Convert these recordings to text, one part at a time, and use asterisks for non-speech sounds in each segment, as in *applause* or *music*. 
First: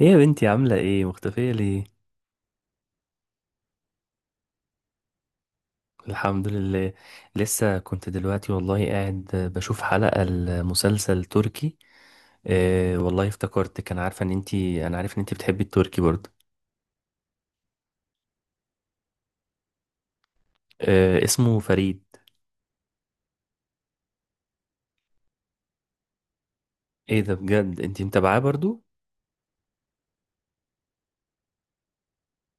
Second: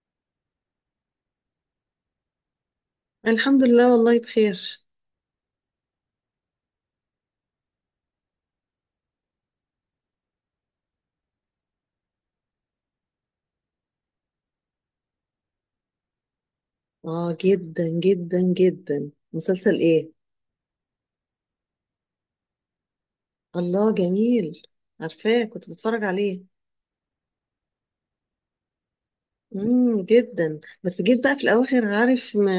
ايه يا بنتي؟ عاملة ايه؟ مختفية ليه؟ الحمد لله، والله بخير. الحمد لله. لسه كنت دلوقتي والله قاعد بشوف حلقة المسلسل تركي. آه والله افتكرت كان عارفة ان انتي انا عارف ان انتي بتحبي التركي برضه. اه، جدا جدا جدا. مسلسل ايه؟ آه اسمه فريد. الله، جميل. عارفاه، كنت بتفرج عليه. ايه ده؟ بجد انتي متابعاه برضه؟ امم، جدا. بس جيت بقى في الاواخر، عارف؟ ما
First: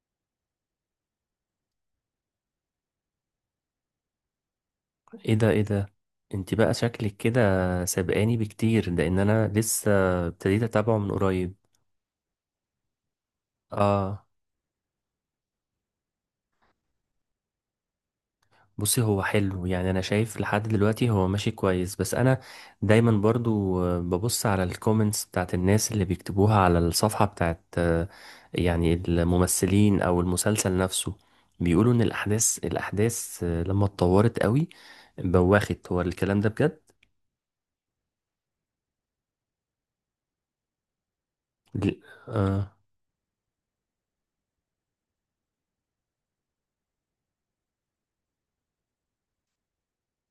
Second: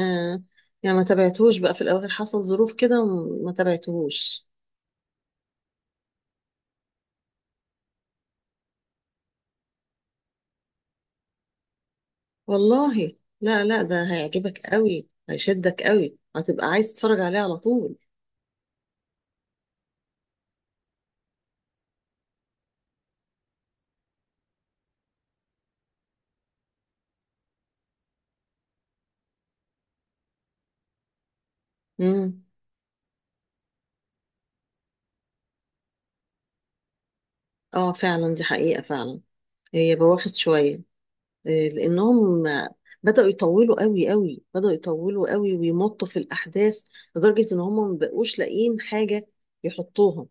يعني ما تابعتهوش بقى في الاواخر، حصل ظروف كده وما تابعتهوش. ايه ده ايه ده، انتي بقى شكلك كده سابقاني بكتير لان انا لسه ابتديت اتابعه من قريب. والله، لا، لا، ده اه، هيعجبك قوي، هيشدك قوي، هتبقى عايز تتفرج عليه على طول. بصي هو حلو، يعني انا شايف لحد دلوقتي هو ماشي كويس، بس انا دايما برضو ببص على الكومنتس بتاعت الناس اللي بيكتبوها على الصفحة بتاعت يعني الممثلين او المسلسل نفسه. بيقولوا ان امم. الاحداث لما اتطورت قوي. بواخت هو الكلام ده بجد؟ اه، فعلا، دي حقيقة فعلا. هي بواخد شوية. ل- لانهم آه. بدأوا يطولوا قوي قوي، بدأوا يطولوا قوي ويمطوا في الأحداث، لدرجة إن هم ما بقوش لاقيين حاجة يحطوها.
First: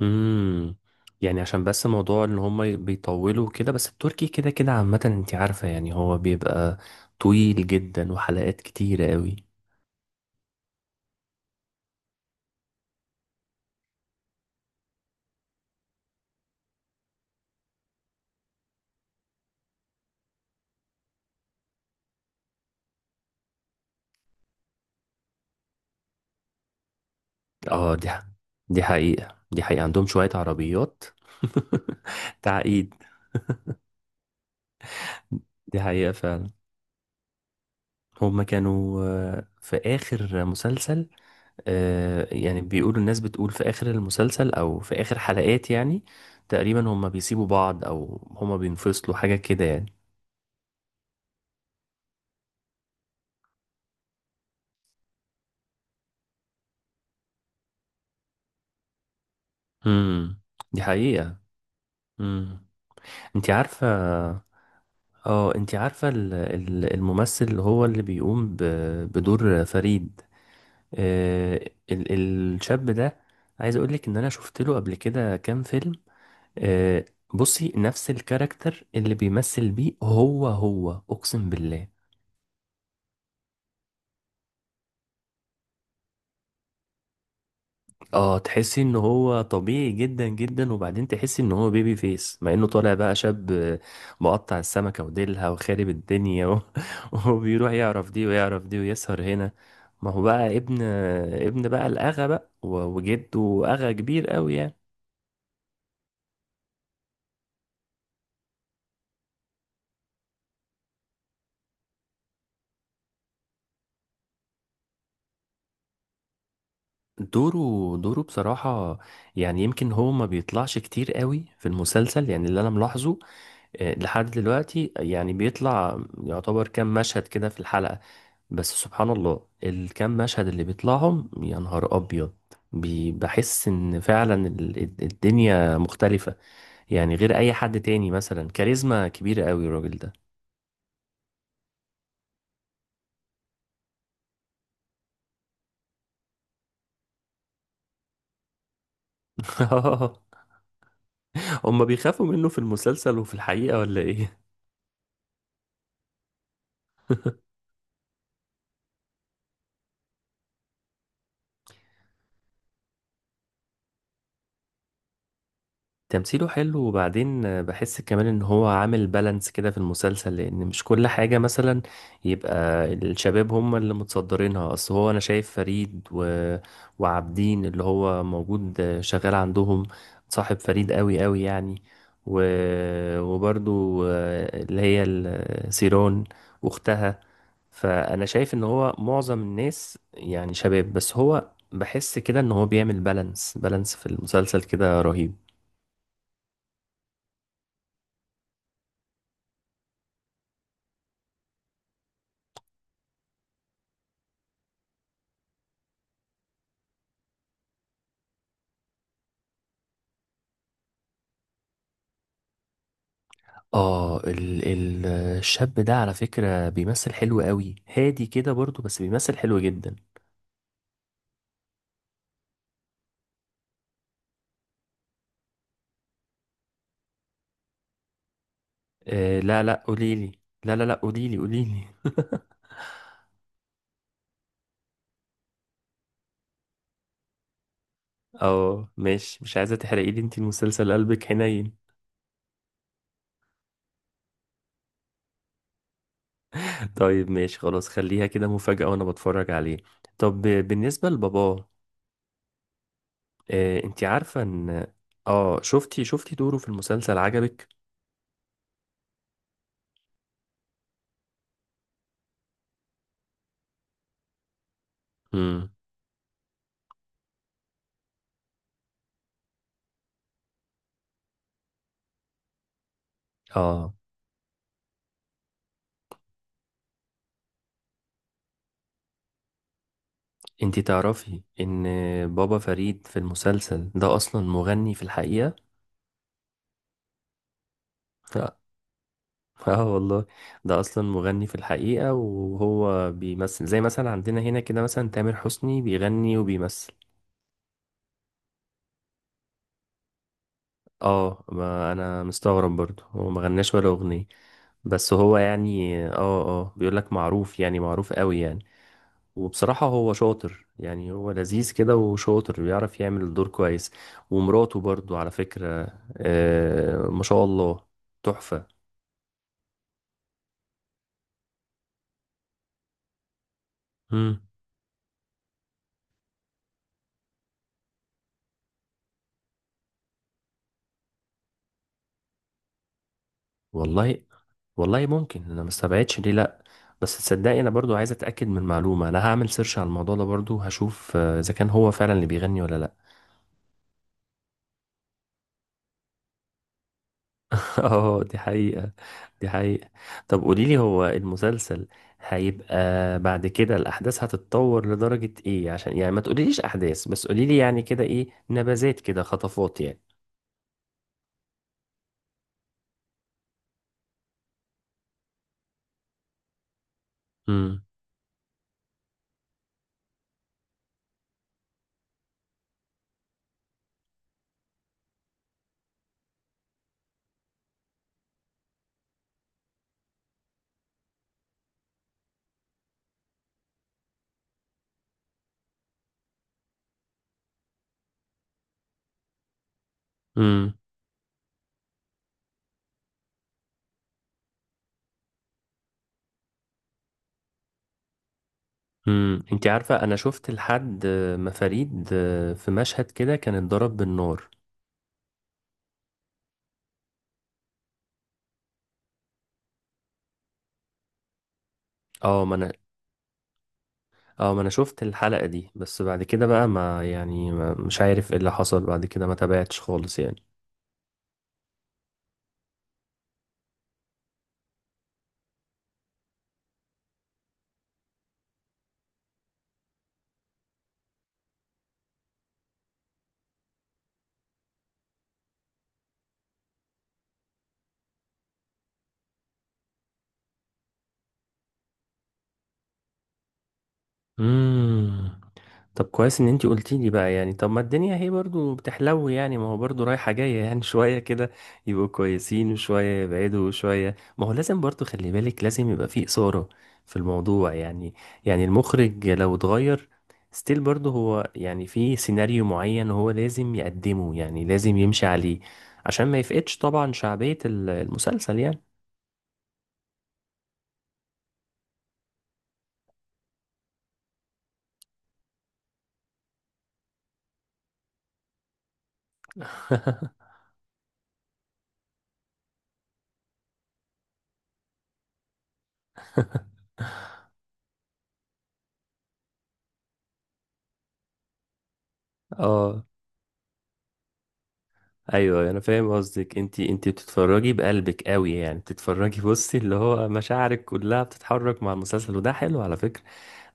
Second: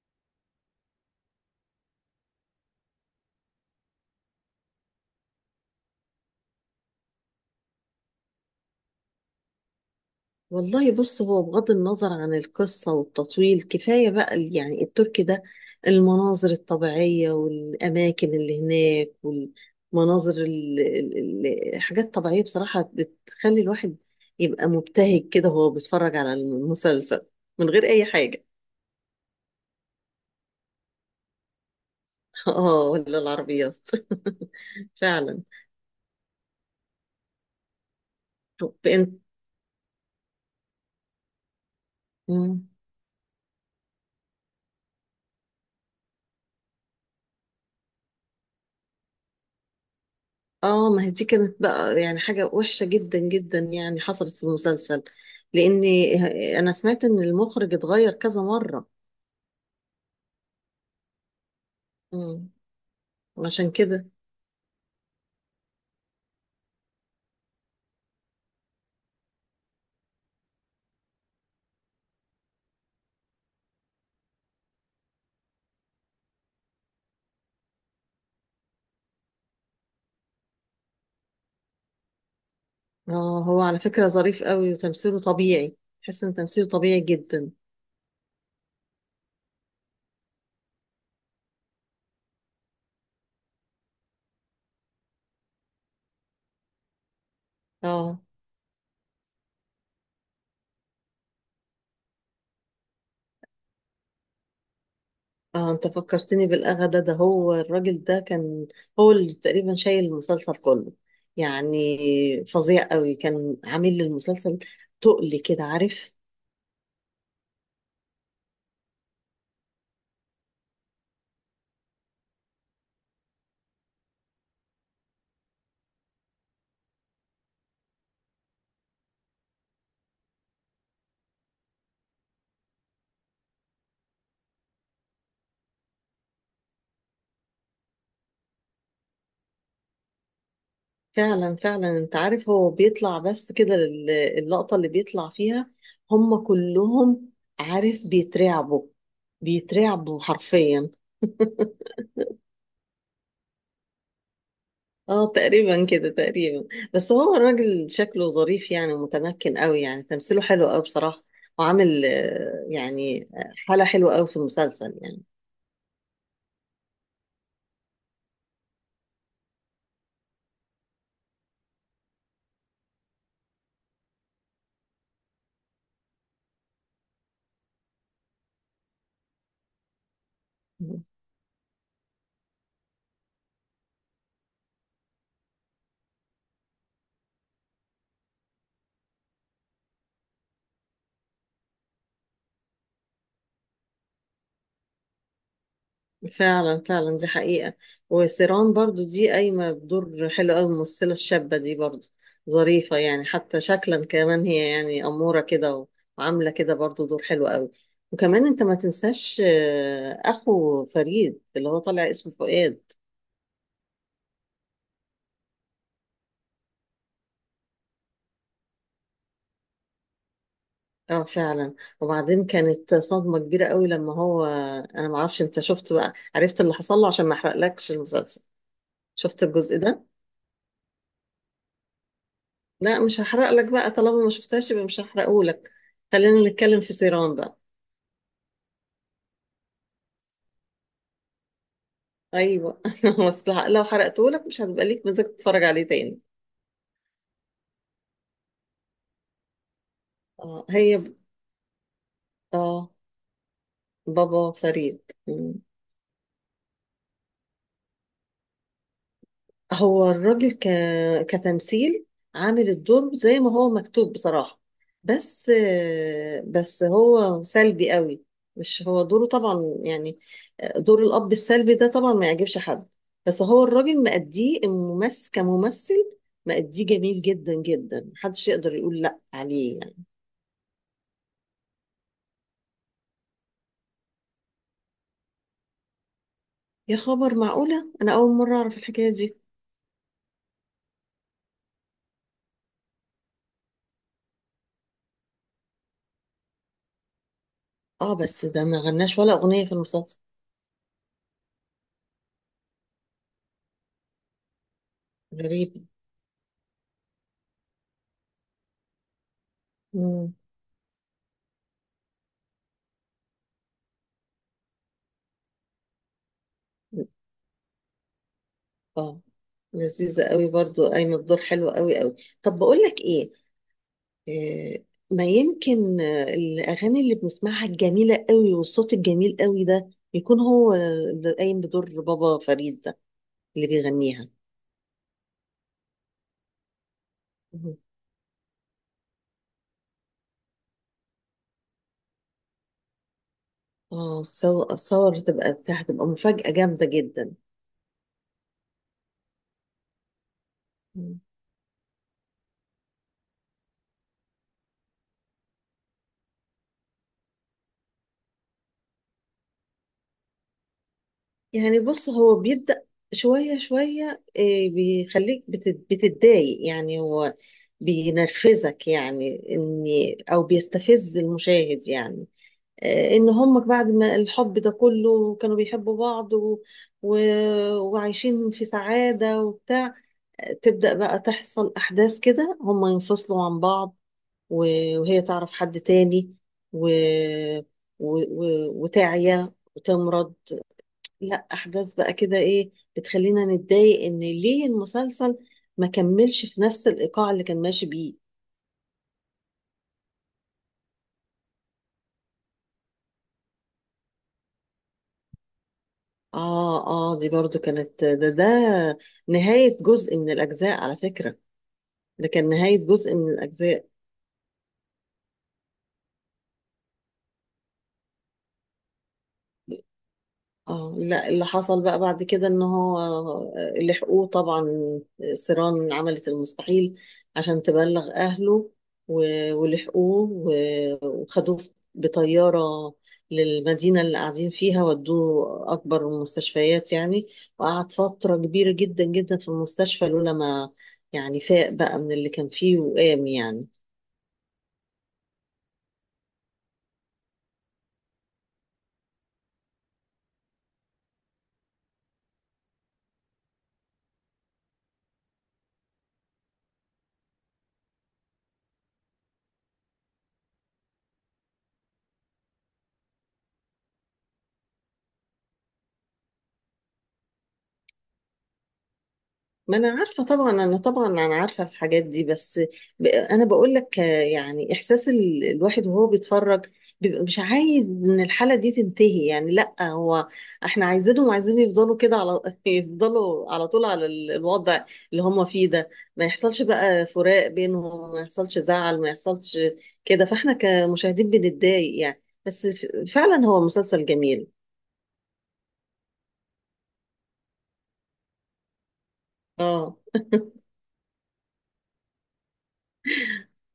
امم. يعني عشان بس موضوع ان هم بيطولوا كده، بس التركي كده كده عامة انت عارفة، يعني هو بيبقى طويل جدا وحلقات كتيرة قوي. والله بص، هو بغض النظر عن القصة والتطويل، كفاية بقى يعني التركي ده، المناظر الطبيعية والأماكن اللي هناك، والمناظر الحاجات الطبيعية بصراحة بتخلي الواحد يبقى مبتهج كده وهو بيتفرج على المسلسل من غير اه أي حاجة. دي حقيقة، دي حقيقة عندهم شوية عربيات. *laughs* اه، تعقيد. ولا العربيات. *laughs* فعلا. دي حقيقة فعلا. هما كانوا بإن... في آخر مسلسل، يعني مم. بيقولوا، الناس بتقول في آخر المسلسل أو في آخر حلقات يعني تقريبا هما بيسيبوا بعض أو هما بينفصلوا حاجة كده يعني. اه، ما هي دي كانت بقى يعني حاجة وحشة جدا جدا، يعني حصلت في المسلسل. لأني، أنا سمعت إن المخرج اتغير كذا مرة. امم. دي حقيقة. مم. امم. انت عشان عارفة، كده. اه انت عارفة الممثل اللي بيقوم بدور فريد، آه، ال- الشاب ده، عايز اقول لك ان انا شفت له قبل كده كام فيلم. آه، بصي، نفس الكاركتر اللي بيمثل بيه، هو اقسم بالله. اه، هو على فكرة ظريف قوي، وتمثيله طبيعي. تحس إن تمثيله طبيعي جدا. اه، تحسي ان هو طبيعي جدا جدا، وبعدين تحسي ان هو بيبي فيس مع انه طالع بقى شاب. مقطع السمكة وديلها وخارب الدنيا و... *laughs* وبيروح يعرف اه، دي ويعرف دي ويسهر هنا. ما هو بقى ابن بقى الأغا بقى وجده أغا كبير قوي يعني. اه، انت فكرتني بالاغا ده هو الراجل ده كان هو اللي تقريبا شايل المسلسل كله. يعني، فظيع قوي كان عامل للمسلسل، تقل كده، عارف؟ دوره دوره بصراحة، يعني يمكن هو ما بيطلعش كتير قوي في المسلسل، يعني اللي أنا ملاحظه لحد دلوقتي، يعني بيطلع يعتبر كام مشهد كده في الحلقة، بس سبحان الله الكام مشهد اللي بيطلعهم يا نهار أبيض. بحس إن فعلا الدنيا مختلفة، يعني غير أي حد تاني، مثلا كاريزما كبيرة قوي الراجل ده. فعلا، فعلا، انت عارف، هو بيطلع بس كده اللقطة اللي بيطلع فيها هم كلهم، عارف؟ بيترعبوا، بيترعبوا *laughs* حرفيا. هما بيخافوا منه في المسلسل وفي الحقيقة ولا إيه؟ اه، تقريبا كده، تقريبا. بس هو *laughs* الراجل شكله ظريف يعني، ومتمكن قوي يعني، تمثيله حلو قوي بصراحة. وعامل يعني حالة حلوة قوي في المسلسل يعني. تمثيله حلو، وبعدين بحس كمان ان هو عامل بالانس كده في المسلسل، لان مش كل حاجة مثلا يبقى الشباب هم اللي متصدرينها، اصل هو انا شايف فريد وعابدين اللي هو موجود شغال عندهم، صاحب فريد مم. قوي قوي يعني، و... وبرضو اللي هي سيرون واختها. فانا شايف ان هو معظم الناس يعني شباب، بس هو بحس كده ان هو بيعمل بالانس بالانس في المسلسل كده رهيب. فعلا، فعلا، دي حقيقة. وسيران برضو دي قايمة بدور حلو قوي، الممثلة الشابة دي برضو ظريفة يعني، حتى شكلا كمان هي يعني أمورة كده، وعاملة كده برضو دور حلو قوي. وكمان انت ما تنساش أخو فريد اللي هو طالع اسمه فؤاد. اه ال ال الشاب ده على فكرة بيمثل حلو قوي، هادي كده برضو، بس بيمثل حلو جدا. اه، فعلا. وبعدين كانت صدمة كبيرة قوي لما هو، انا ما اعرفش، انت شفت بقى؟ عرفت اللي حصل له؟ عشان ما احرقلكش المسلسل. آه، شفت لا الجزء لا ده؟ قوليلي. لا لا لا، قوليلي قوليلي. *laughs* لا، مش هحرق لك بقى، طالما ما شفتهاش يبقى مش هحرقه لك. خلينا نتكلم في سيران بقى. اه ماشي، مش عايزة تحرقي لي انت المسلسل، قلبك حنين. ايوه. *laughs* بس لو حرقته لك مش هتبقى ليك مزاج تتفرج عليه تاني. *laughs* طيب ماشي خلاص، خليها كده مفاجأة وانا بتفرج عليه. طب اه، بالنسبة لباباه، اه، انت عارفة بابا ان، فريد. مم. اه شفتي دوره في المسلسل عجبك؟ هو الراجل ك... كتمثيل، عامل الدور زي ما هو مكتوب بصراحة. بس امم. بس هو سلبي قوي، مش هو دوره طبعا يعني، دور الأب السلبي ده طبعا ما يعجبش حد. بس هو اه الراجل مأديه، الممثل كممثل مأديه جميل جدا جدا، محدش يقدر يقول لأ عليه يعني. انت تعرفي ان بابا فريد في المسلسل ده اصلا مغني في الحقيقة. يا خبر، معقولة؟ أنا أول اه. مرة أعرف الحكاية دي. آه والله، ده اصلا مغني في الحقيقة، وهو بيمثل زي مثلا عندنا هنا كده، مثلا تامر حسني بيغني وبيمثل. اه، بس ده ما غناش ولا أغنية في المسلسل. اه، ما انا مستغرب برضه، هو ما غناش ولا اغنية، بس هو غريب. يعني، بيقولك معروف يعني، معروف قوي يعني. وبصراحة هو مم. شاطر يعني، هو لذيذ كده وشاطر، بيعرف يعمل الدور كويس. ومراته برضه على فكرة، آه ما شاء الله، تحفة. اه، لذيذة قوي برضو، قايمة بدور حلو قوي قوي. طب بقول لك ايه، مم. آه، ما يمكن الأغاني اللي بنسمعها الجميلة قوي والصوت الجميل قوي ده يكون هو اللي قايم بدور بابا فريد ده، اللي والله، بيغنيها. والله ممكن، انا ما استبعدش ليه، لا. بس تصدقي انا مم. برضو عايز اتاكد من معلومه، انا هعمل سيرش على الموضوع ده برضو، هشوف اذا كان هو فعلا اللي بيغني ولا لا. اه، صور صور، تبقى هتبقى مفاجأة جامدة جدا. *laughs* اه دي حقيقه، دي حقيقه. طب قولي لي، هو المسلسل هيبقى بعد كده الاحداث هتتطور لدرجه ايه؟ عشان يعني ما تقوليليش احداث، بس قولي لي يعني كده ايه، نبذات كده، خطفات يعني. يعني بص، هو بيبدأ شوية شوية، إيه، بيخليك بتتضايق يعني، هو امم، بينرفزك يعني إني، أو بيستفز المشاهد يعني. إن هم بعد ما الحب ده كله كانوا بيحبوا بعض و... وعايشين في سعادة وبتاع. تبدأ بقى تحصل أحداث كده هم ينفصلوا عن بعض، و... وهي تعرف حد تاني، و... وتعيا وتمرض. امم، لا، احداث بقى كده ايه، بتخلينا نتضايق ان ليه المسلسل ما كملش في نفس الايقاع اللي كان ماشي بيه. امم. انت عارفه انا شفت لحد ما فريد في مشهد كده كان اتضرب بالنار. اه، اه، دي برضو كانت، ده نهاية جزء من الاجزاء على فكرة. ده اه كان ما انا نهاية جزء من الاجزاء. اه ما انا شفت الحلقة دي، بس بعد كده بقى، ما يعني، ما مش عارف ايه اللي حصل بعد كده، ما تابعتش خالص يعني. اه، لا، اللي حصل بقى بعد كده ان هو لحقوه طبعا. سيران عملت المستحيل عشان تبلغ اهله، ولحقوه وخدوه بطيارة للمدينة اللي قاعدين فيها، ودوه أكبر المستشفيات يعني. وقعد فترة كبيرة جدا جدا في المستشفى، لولا ما يعني فاق بقى من اللي كان فيه وقام يعني. امم. طب كويس ان انتي قلتي لي بقى، يعني طب ما الدنيا هي برضو بتحلو يعني، ما هو برضو رايحة جاية يعني، *laughs* شوية كده يبقوا كويسين، وشوية يبعدوا، وشوية، ما هو لازم برضو، خلي بالك، لازم يبقى فيه إثارة في الموضوع يعني. يعني المخرج لو اتغير ستيل برضو هو يعني، في سيناريو معين هو لازم يقدمه، يعني لازم يمشي عليه عشان ما يفقدش طبعا شعبية المسلسل يعني. ما انا عارفه طبعا، انا طبعا، انا عارفه الحاجات دي، بس انا بقول لك يعني احساس الواحد وهو بيتفرج، بيبقى مش عايز ان الحاله دي تنتهي يعني. لا، هو *laughs* احنا عايزينهم، عايزين يفضلوا كده على *laughs* يفضلوا على طول على الوضع اللي هم فيه ده، ما يحصلش بقى فراق بينهم، ما يحصلش زعل، ما يحصلش كده، فاحنا كمشاهدين بنتضايق يعني. بس اه فعلا هو مسلسل جميل. ايوه، أيوه، انا فاهم قصدك، انت بتتفرجي بقلبك قوي، يعني بتتفرجي بصي، اللي اه، هو مشاعرك كلها بتتحرك مع المسلسل، وده حلو على فكره.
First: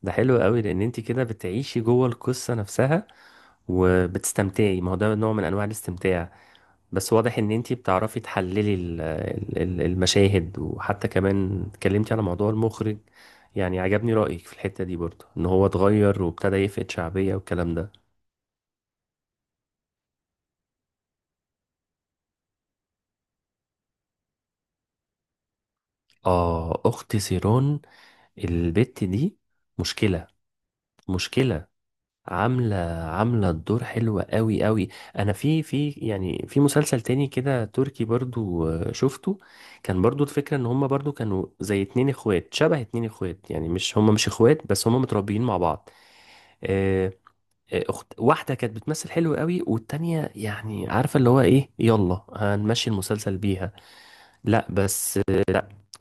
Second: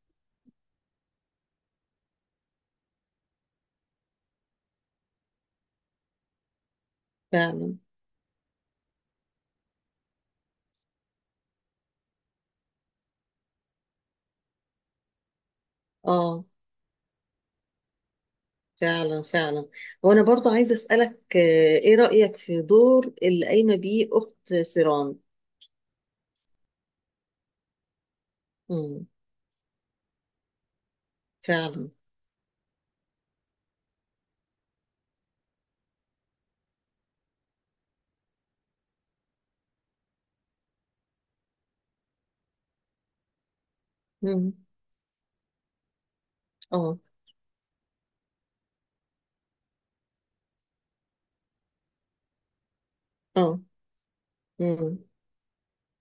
ده حلو قوي لان انت كده بتعيشي جوه القصه نفسها وبتستمتعي، ما هو ده نوع من انواع الاستمتاع. بس واضح ان انت فعلا. بتعرفي تحللي المشاهد، وحتى كمان اتكلمتي على موضوع المخرج، يعني عجبني رأيك في الحتة دي برضه، ان هو اتغير اه، وابتدى يفقد شعبية والكلام ده. فعلا، فعلا. وانا برضو عايزه اسالك ايه رايك في دور اللي قايمه بيه اخت سيران؟ اه اخت سيرون، البت امم. دي، مشكلة، مشكلة، فعلا. عاملة، عاملة الدور حلوة قوي قوي. انا في يعني في مسلسل تاني كده تركي برضو، شفته، كان برضو الفكرة ان هما برضو كانوا زي اتنين اخوات، شبه اتنين اخوات، يعني مش هما، مش امم. اخوات، بس هما متربيين مع بعض. اه، آه، اخت واحدة كانت بتمثل حلو قوي، والتانية يعني عارفة اللي هو ايه، يلا هنمشي المسلسل اه. بيها. لا امم. بس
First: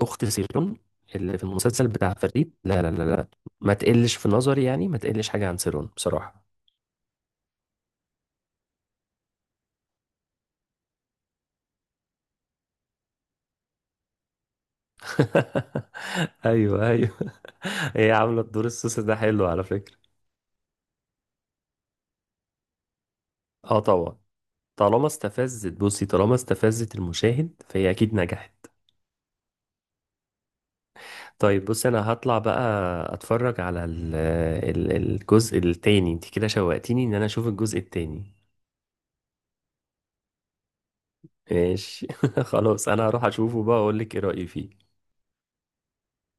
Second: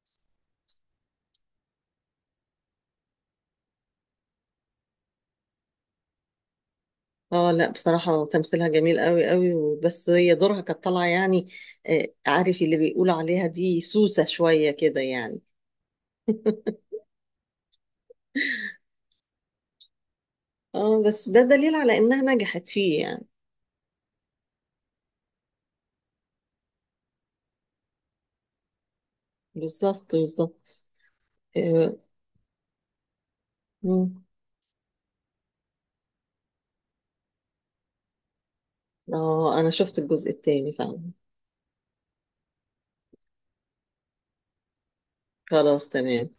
اخت سيرون اللي في المسلسل بتاع فريد، لا لا لا لا، ما تقلش في نظري، يعني ما تقلش حاجة عن سيرون بصراحة. اه، لا، بصراحه تمثيلها جميل قوي قوي، بس هي دورها كانت طالعه يعني، عارف اللي بيقولوا عليها دي سوسه شويه كده يعني. *laughs* ايوه *laughs* ايوه، هي عامله الدور السوسي ده حلو على فكره. اه، بس ده دليل على انها نجحت فيه يعني. اه طبعا، طالما استفزت، بصي طالما استفزت المشاهد فهي اكيد نجحت. بالظبط، بالظبط. طيب بصي، اه. انا هطلع بقى اتفرج على ال مم. ال الجزء التاني، انت كده شوقتيني ان انا اشوف الجزء التاني. انا شفت الجزء الثاني فعلا. ماشي، *laughs* خلاص انا هروح اشوفه بقى اقول لك ايه رايي فيه. خلاص، تمام.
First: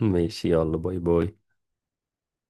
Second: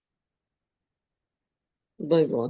ماشي، يلا باي باي. باي باي.